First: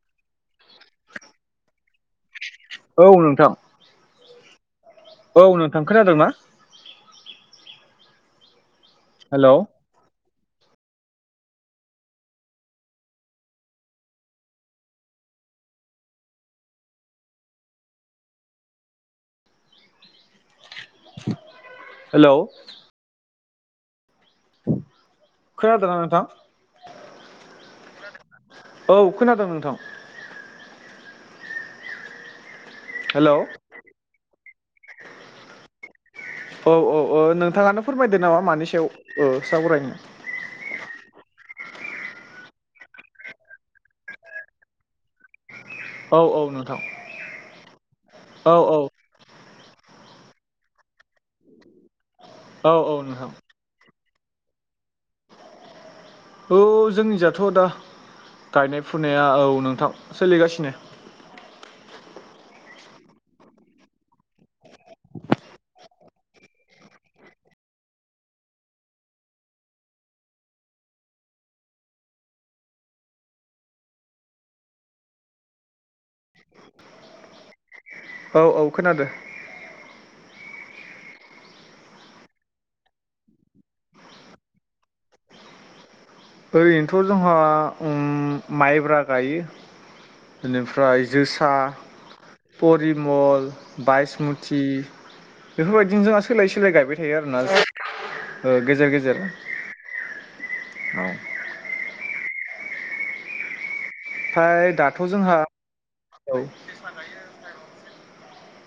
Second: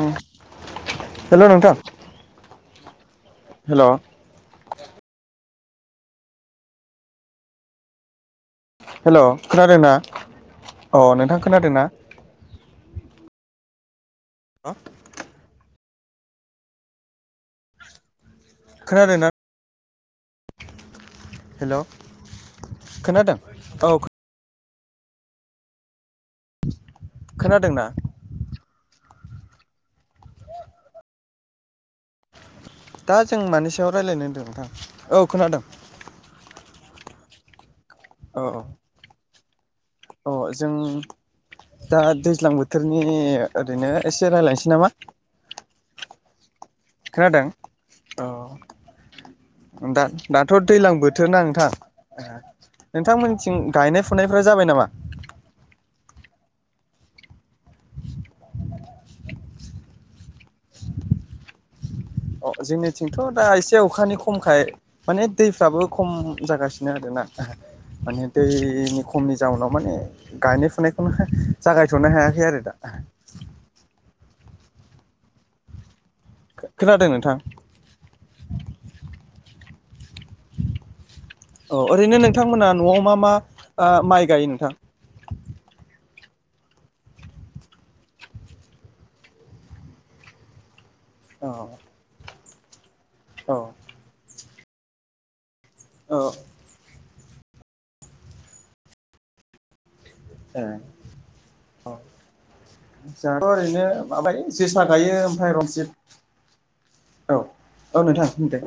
उम हेल' नोंथां औ नोंथां हेल' औ नोंथां खोनादों ना हेल' खोनादोंना अ नोंथां खोनादोंना हा खोनादोंना हेल' हेलौ खोनादों औ खोनादों ना नोंथां खोनादोंना औ खोनादों नोंथां दा हेलौ जों औ मानि सायाव रायलायनो होनदों नोंथां औ खोनादों औ औ औ नोंथाङानो फोरमायदो नामा औ मानि सायाव ओ सावरायनि अ जों दा दैज्लां बोथोरनि ओरैनो एसे रायलायनोसै नामा औ औ नो खोनादों औ औ दा दाथ' दैलां बोथोर ना नोंथां औ नोंथां नोंथांमोननिथिं गायनाय फुनायफोरा जाबाय नामा? औ जोंनिजाथ' दा गायनाय फुनाया औ नोंथां सोलिगासिनो अ जोंनिथिंथ' दा एसे अखानि खमखाय माने दैफ्राबो खम जागासिनो आरो। [unintelligible] माने दैनि खमनि जाउनाव माने गायनाय फुनायखौनो जागायथ'नो हायाखै आरो दा। [unintelligible] खोनादों नोंथां? औ औ खोनादो। [unintelligible] अ ओरैनो नोंथांमोना न'आव मा मा माइ गायो नोंथां। ओरैनोथ' जोंहा ओम माइब्रा गायो बेनिफ्राय औ जोसा परिमल औ बायसमुथि बेफोरबायदिनो औ जोंहा सोलाय सोलाय गायबाय थायो आरोना गेजेर गेजेर। ए औ अ जाथनो ओरैनो माबायो ओमफ्राय जोसा दाथ' गायो जोंहा ओमफ्राय औ रनजित औ। औ नोंथां दे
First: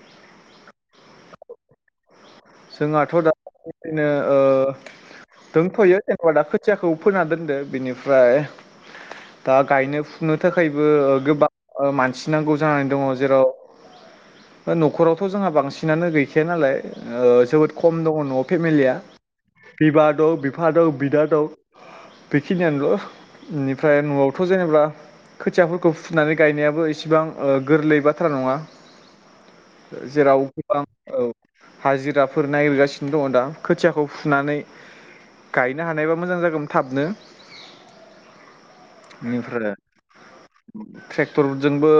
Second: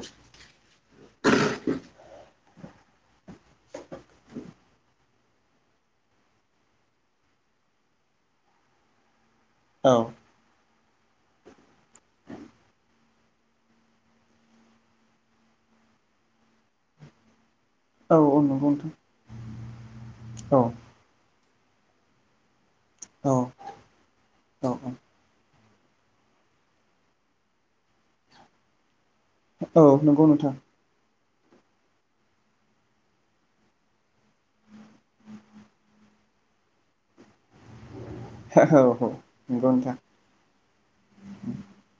जोंहाथ' दा बिदिनो ओ। दंथ'यो जेन'बा दा खोथियाखौ फोना दोनदो बिनिफ्राय दा औ गायनो फुनो थाखायबो गोबां मानसि नांगौ जानानै दङ जेराव न'खरावथ' जोंहा बांसिनानो गैखाया नालाय। ओ जोबोद खम औ दङ औ न'आव नंगौ फेमिलिया। नोंथां बिबा दं औ बिफा दं बिदा दं बेखि -खिनियानोल' औ बेनिफ्राय न'आवथ' औ जेनेबा खोथियाफोर। -खौ फुनानै गायनायाबो इसेबां गोरलै बाथ्रा नङा। औ नंगौ जेराव नोंथां गोबां औ हाजिराफोर नायगिरगासिनो दङ दा खोथियाखौ फुनानै गायनो हानायबा मोजां जागौ थाबनो। ओहौ नंगौ बेनिफ्राय नोंथां। ट्रेक्टरजोंबो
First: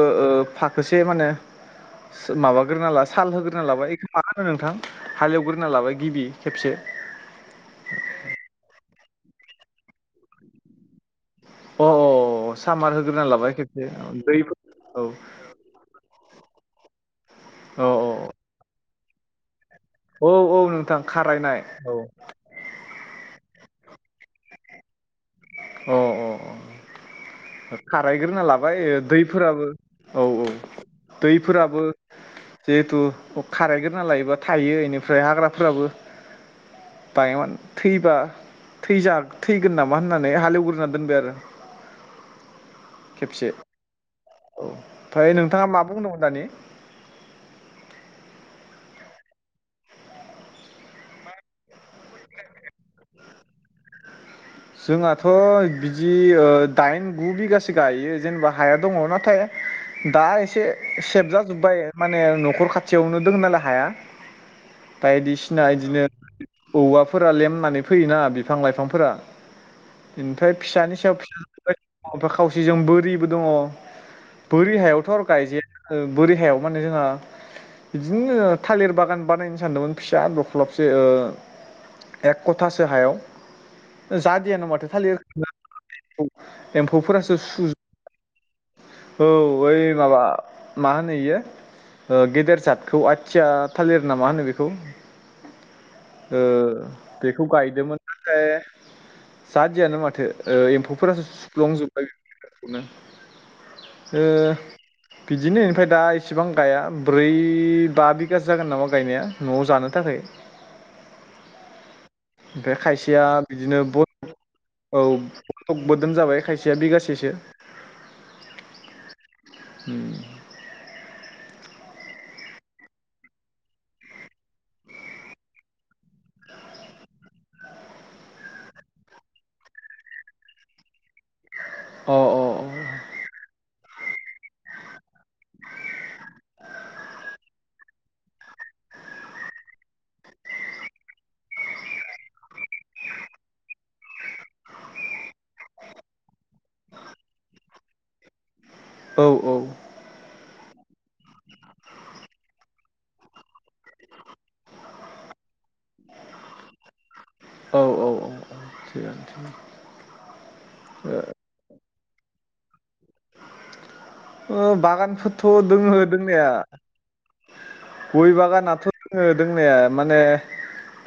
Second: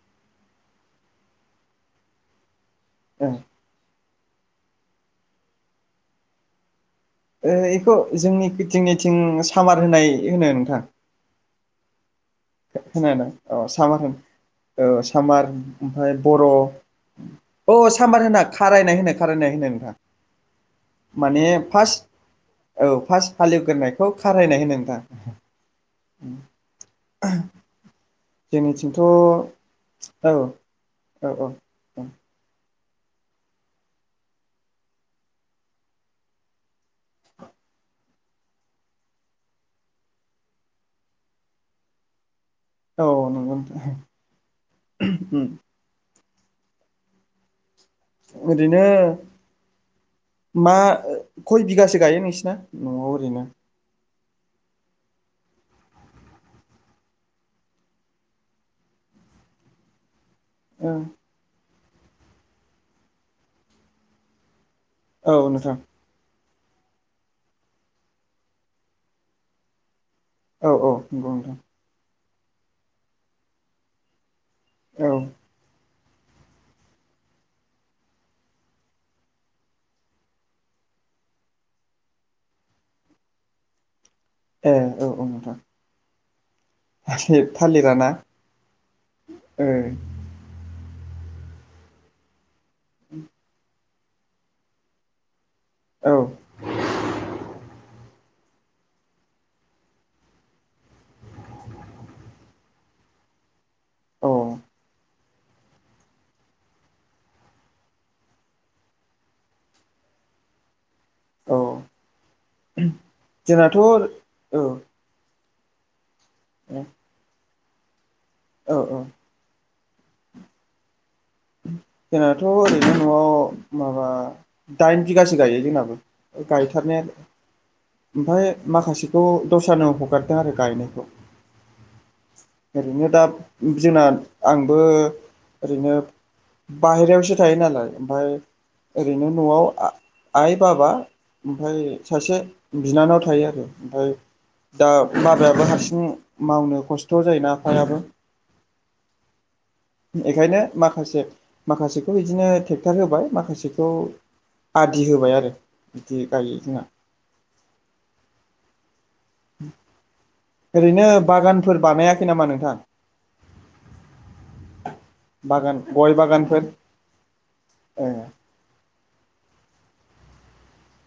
फाखोसे माने सो माबा होग्रोना ला ओं साल होग्रोना लाबाय बेखौ मा होनो नोंथां हालेवग्रोना लाबाय गिबि खेबसे थिं सामार होनाय होनो नोंथां। अ अ सामार होग्रोना खोनादों लाबाय औ खेबसे सामार होन दै औ। अ औ सामबार होना खारायनाय होनो खारायनाय होनो ओं। औ औ नोंथां माने खारायनाय औ फास फास हालेवग्रोनाय -खौ खारायनाय होनो नोंथां। औ औ औ खारायग्रोना लाबाय जोंनिथिंथ' औ दैफोराबो औ औ। औ दैफोराबो औ जिहेथु खारायग्रोना लायोबा थायो इनिफ्राय हाग्राफोराबो बाय मन थैबा थैजा थैगोन नामा होनना। हालएवग्रोननानै दोनबाय आरो। औ खेबसे नंगौ नोंथां। औ ओमफ्राय उम नोंथाङा मा बुंदोंमोन दानि? ओरैनो मा खय बिगासो गायो नोंसिना? न'आव ओरैनो। जोंहाथ' बिदि ओ दाइन गु बिगासो गायो जेनेबा हाया दङ' नाथाय दा एसे सेबजाजोब्बाय माने न'खर खाथियावनो दों नालाय हाया। औ बायदिसिना नोंथां इदिनो औवाफोरा लेमनानै फैयोना बिफां लाइफांफोरा। इनफाय औ औ फिसानि सायाव नंगौ फिसा नोंथां बेफोरबादिनो खावसेजों बोरिबो दङ'। बोरि हायावथ' औ आरो गायजायानो बोरि हायाव माने जोंआ बिदिनो ओ थालिर बागान बानायनो सानदोंमोन फिसा दख्ल'बसे ओ एक क'थासो हायाव जादियानो ए माथो औ थालिर औ नोंथां एम्फौफोरासो थालिरा ना सुजोब औ ओइ ओ माबा मा होनो इयो ओ गेदेर जातखौ आथिया थालिर नामा होनो बेखौ? औ ओ बेखौ गायदोंमोन नाथाय जादियानो माथो ओ एम्फौफोरासो सुफ्लंजोब्बाय बेफोरखौनो। ओ औ बिदिनो इनिफाय दा इसेबां गाया ब्रै बा बिगासो जागोन नामा गायनाया न'आव जानो थाखाय। औ इनिफाय खायसेया जोंनाथ' बिदिनो औ बद औ। दोन जाबाय खायसेया बिगासेसो। औ औ। होम उम जोंनाथ' ओरैनो न'आव माबा दाइन बिगासो गायो जोंनाबो गायथारनाया। ओमफाय माखासेखौ दस्रानो हगारदों आरो गायनायखौ। अ ओरैनो दा जोंना आंबो ओरैनो बाहेरायावसो थायो नालाय ओमफाय ओरैनो न'आव आ आइ बाबा ओमफाय सासे बिनानाव थायो आरो ओमफाय दा बाबायाबो हारसिं मावनो खस्थ' जायोना आफायाबो औ औ। बेखायनो माखासे माखासेखौ इदिनो टेक्टार होबाय माखासेखौ आदि होबाय आरो बिदि गायो जोंना। औ औ औ औ। ओरैनो बागानफोर बानायाखै नामा नोंथां? बागानफोरथ' बागान दोङो गय दोंनाया बागानफोर ओ गय बागानाथ' दोङो दोंनाया माने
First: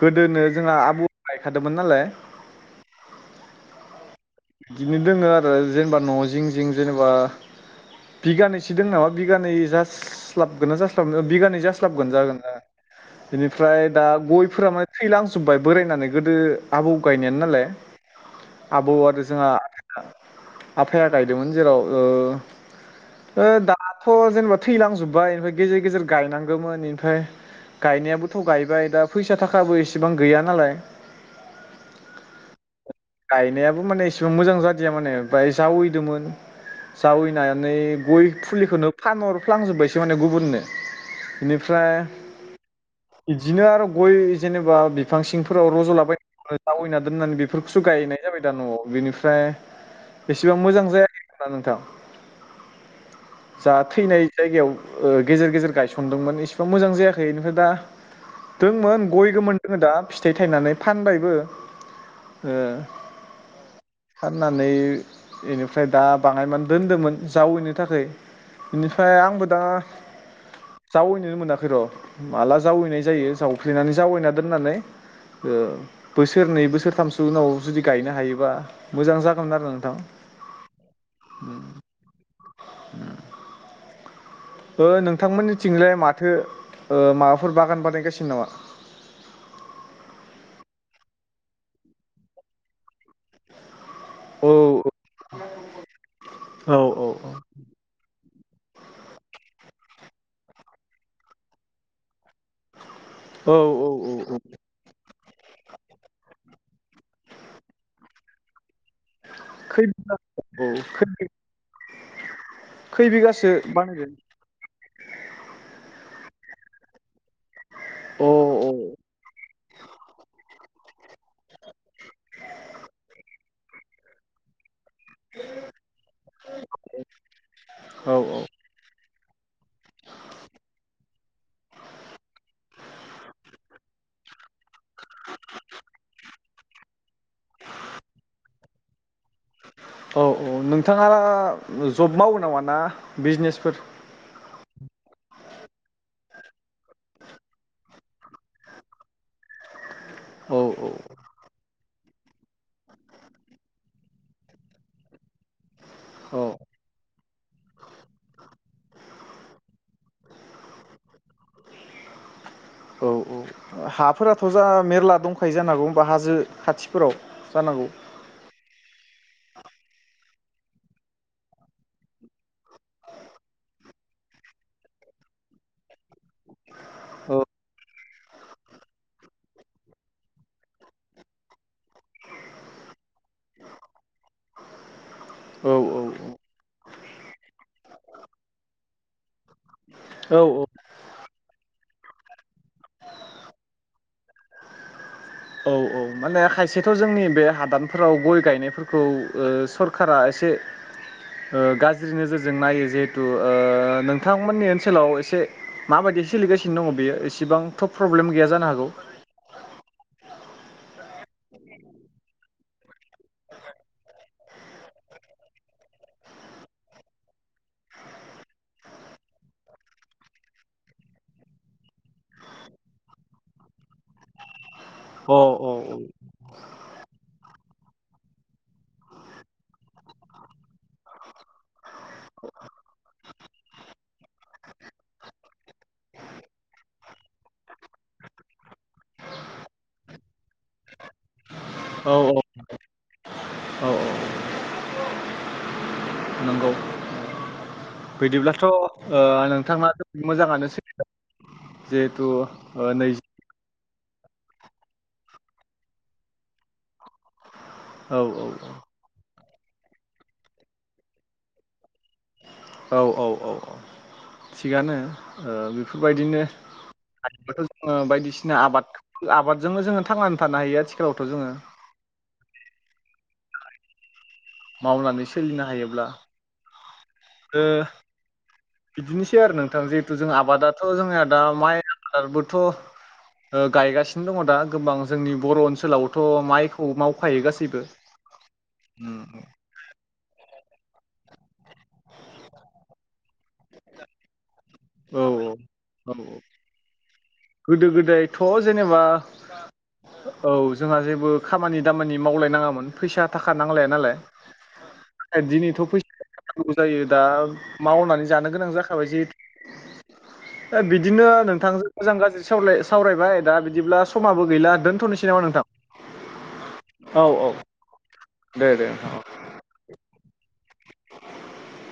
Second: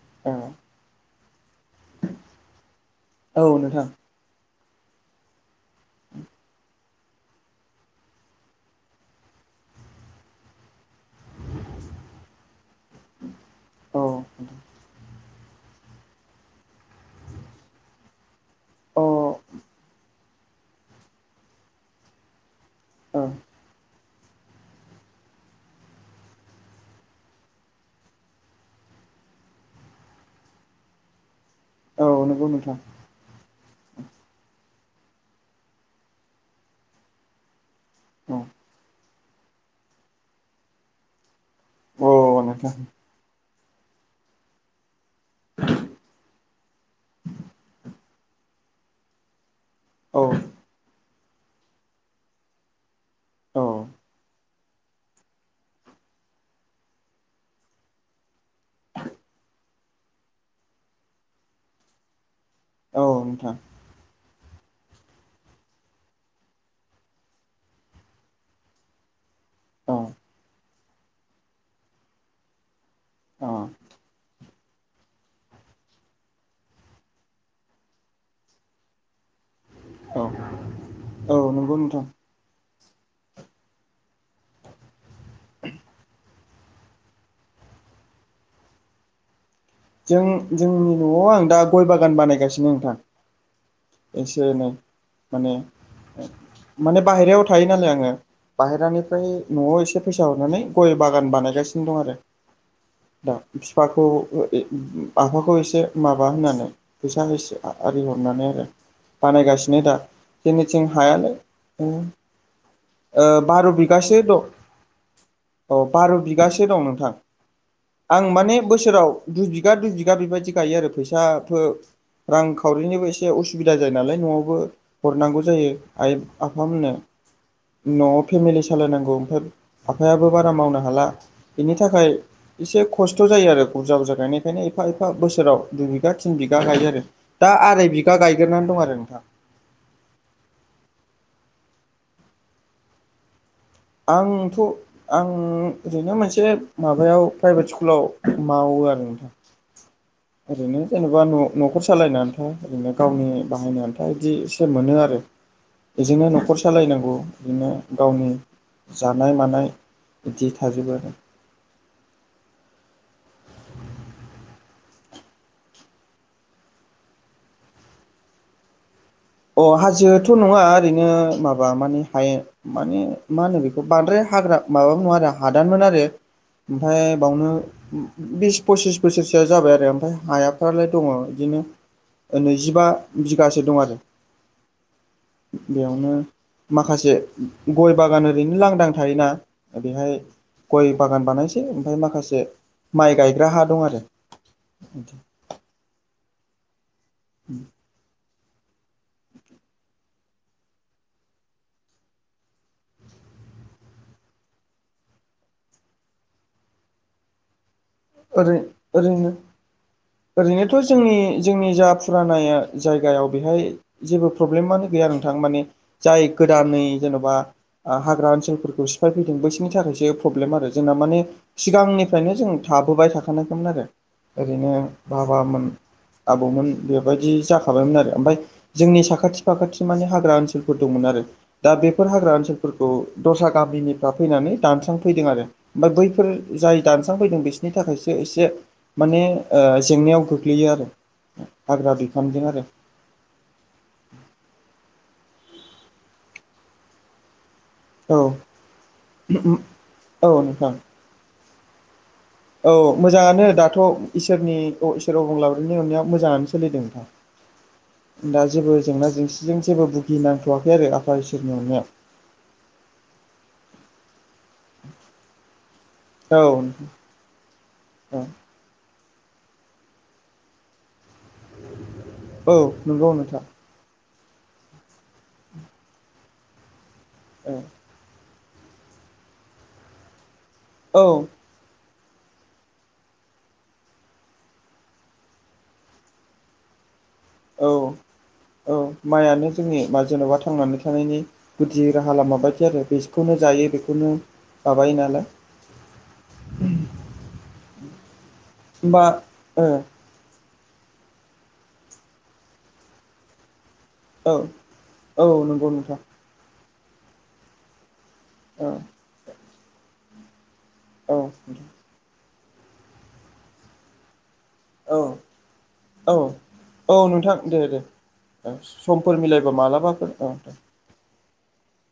गोदोनो जोंहा आबौ खादोंमोन नालाय‌ ओ औ नोंथां इदिनो दोङो आरो जेनेबा न' जिं जिं जेनेबा बिगानैसो दों नामा बिगानै जास्लाबगोना जास थबनो बिगानै जास्लाबगोन जागोन ओ इनिफ्राय औ दा गयफ्रा मां थोयलां जोब्बाय बोरायनानै गोदो आबौ गायनायानो नालाय आबौ अ आरो जोहा ओं आफाया गायदोंमोन जेराव ओ ओ दा थ' जेनेबा थैलांजोबबाय इनफाय गेजेर गेजेर गायनांगोमोन इनफाय गायनायाबोथ' गायबाय दा फैसा थाखाबो एसेबां गैया नालाय औ नोंगौ नोंथां। गायनायाबो माने इसेबां मोजां जादिया माने बाय जावैदोंमोन जावैनानै गय फुलिखौनो फानहरफ्लांजोब्बायसो माने गुबुननो। इनिफ्राय औ अ नोंथां इदि दिनो आरो गय जेनेबा बिफां सिंफोराव रज'लाबाय ओ जावायना दोननानै बेफोरख खौसो गायनाय जाबाय दा न'आव बिनिफ्राय औ एसेबां मोजां जायाखै। आ नोंथां औ जा थैनाय जायगायाव ओ गेजेर गेजेर गायसनदोंमोन इसिबां मोजां जायाखै इनिफाय दा दोंमोन गय गोमोन जोङो दा फिथाइ थायनानै फानबायबो हो औ नोंथां फाननानै बेनिफ्राय दा बाङायनानै दोन्दोंमोन जावैनो थाखाय इनिफ्राय आंबो दा औ जावैनोनो मोनाखै र' माला जावैनाय जायो अ जावफ्लेनानै जावैना दोननानै। ओ बोसोरनै बोसोरथामसो उनाव जुदि गायनो हायोबा मोजां जागोमोन आरो। नोंथां अ औ नोंगौ नोंथां। होम ओ नोंथांमोननिथिंजाय माथो ओ माबाफोर बागान बानायगासिनो नामा? जों जोंनि नआव आं दा गय बागान बानायगासिनो नोंथां। एसे औ एनै माने औ माने औ औ बाहेरायाव थायो नालाय आङो। बाहेरानिफ्राय नआव एसे फैसा हरनानै गय बागान बानायगासिनो दं आरो दा औ बिफाखौ औ औ [inaudible] आफाखौ एसे माबा होनानै फैसा एसे आरि हरनानै आरो। बानायगासिनो खै दा बिगा औ जोंनिथिं खै हायालै ओ खै बिगासो बार बानायगोन बिगासो द अ बार बिग बिगासो दं नोंथां अ आं माने औ बोसोराव दुर बि बिगा दूय बिगा बेबायदि गायो आरो फैसा फो रां खावरिनिबो इसे उसु सुबिदा जायो नालाय नआवबो। हरनांगौ जायो आइ आफामोननो औ नआव फेमिलि सालायनांगौ। ओ आफायाबो बारा मावनो हाला बेनि थाखाय। एसे खस्थ जायो आरो बुरजा बुरजा गायनायखायनो एफा एफा बोसोराव दुइ बिगा थिन बिगा गायो आरो दा। दा आराय बिगा गायग्रोनानै दं आरो नोंथां। औ औ नोंथाङा जब मावो नाङा ना बिजनेसफोर। आंथ आं ओरैनो मोनसे माबायाव प्राइभेट स्कुलाव माव वो आरो नोंथां औ ओरैनो औ जेनेबा न नखर सा सालायनो आन्था ओरैनो गावनि बाहायनो आन्था बिदि एसे मोनो आरो। बेजोंनो औ नखर सालायनांगौ बिदिनो गावनि जानाय मानाय बिदि थाजोबो आरो। औ औ हाफोराथ जा मेरला दंखायो जानांगौ ओमबा हाजो खाथिफोराव जानांगौ। [inaudible] अ हाजोआथ नङा ओरैनो माबा माने हाय माने मा होनो बेखौ बारद्राय हाग्रा माबाबो नङा आरो हादानमोन आरो। ओमफाय औ बावनो बिस फसिस बोसोरसोआ जाबाय आरो ओमफाय हायाफ्रालाय दङ। नो नैजिबा बिघासो दं आरो। औ बेयावनो माखासे गय बागान ओरैनो लांदां थायोना बेहाय औ औ गय बागान बानायसै ओमफाय माखासे माइ गायग्रा हा दं आरो। औ औ माने खायसेथ जोंनि बे हादानफोराव गय गायनायफोरखौ ओ सरकारा एसे ओ गाज्रि नोजोरजों नायो जिहेथु ओ नोंथांमोननि ओनसोलाव एसे मा बायद दि सोलिगासिनो दङ बेयो एसेबां थब प्रब्लेम गैया ओरै जानो हागौ। ओरैनो ओरैनोथ जोंनि जोंनि जा फुरानाया जायगायाव बेहाय जेबो प्रब्लेमानो गैया। या नोंथां माने जाय गोदानै जेनबा आ हाग्रा ओनसोलफोरखौ सिफायफैदों बैसोरनि थाखायसो प्रब्लेम आरो जोंना माने सिगांनिफ्रायनो जों। थाबोबाय थाखानायखामोन आरो ओरैनो औ बाबामोन। आबौमोन बेबायदि जाखाबायमोन आरो ओमफाय जोंनि साखाथि फाखाथि माने हाग्रा ओनसोलफोर दंमोन आरो दा बेफोर हाग्रा ओनसोलफोरखौ दस्रा गामिनिफ्राय फैनानै दानस्रांफैदों आरो ओमफाय बैफोर जाय दानस्रांफैदों बिसनि थाखायसो एसे माने ओ जेंनायाव गोग्लैयो आरो। हाग्रा औ बिफानजों आरो। औ औ। नंगौ औ बिदिब्लाथ ओ नोंथाङा औ मोजाङानो नोंथां सोलि औ मोजाङानो दाथ'। इसोरनि अबं लाब्रनि अननायाव मोजाङानो सोलिदों औ नोंथां। दा जेबो जेंना जेंसि जों जेबो भुगिनांथ'वाखै आरो आफा इसोरनि अननायाव। औ औ औ थिगानो बेफोरबायदिनो औ ओ बेफोरबायदिनो नोंथां औ बायदिसिना आबाद आबादजोंनो जोङो थांनानै थानो हायो आथिखालावथ' जोङो। औ नंगौ नोंथा। मावनानै सोलिनो हायोब्ला ओ बिदिनोसै आरो नोंथां जिहेथु जों आबादाथ' औ जोंहा दा माइ [inaudible] थ' ओ गायगासिनो दङ दा गोबां जोंनि बर' ओनसोलावथ' माइखौ माव औ औ माइआनो जोंनि म जेन'बा थांनानै थानायनि गुदि राहा लामा बायदि आरो बेसखौनो जायो बेखौनो माबायो औ नालाय औ [inaudible] औ गोदो गोदायथ' जेनेबा होमबा ओ औ जोंहा जेबो खामानि दामानि मावलायनाङामोन फैसा थाखा नांलाया नालाय औ औ नंगौ दिनैथ' नोंथां फै [inaudible] जायो दा मावनानै जानो गोनां औ जाखाबाय जिहेथु दा औ बिदिनो नोंथां। नोंथांजों मोजां गाज्रि साला सावरायबाय दा बिदिब्ला स'माबो गैला औ दोनथ'नोसै नामा नोंथां? औ औ नोंथां दे दे औ दे दे समफोर मिलायबा मालाबाफोरोन औ। [inaudible]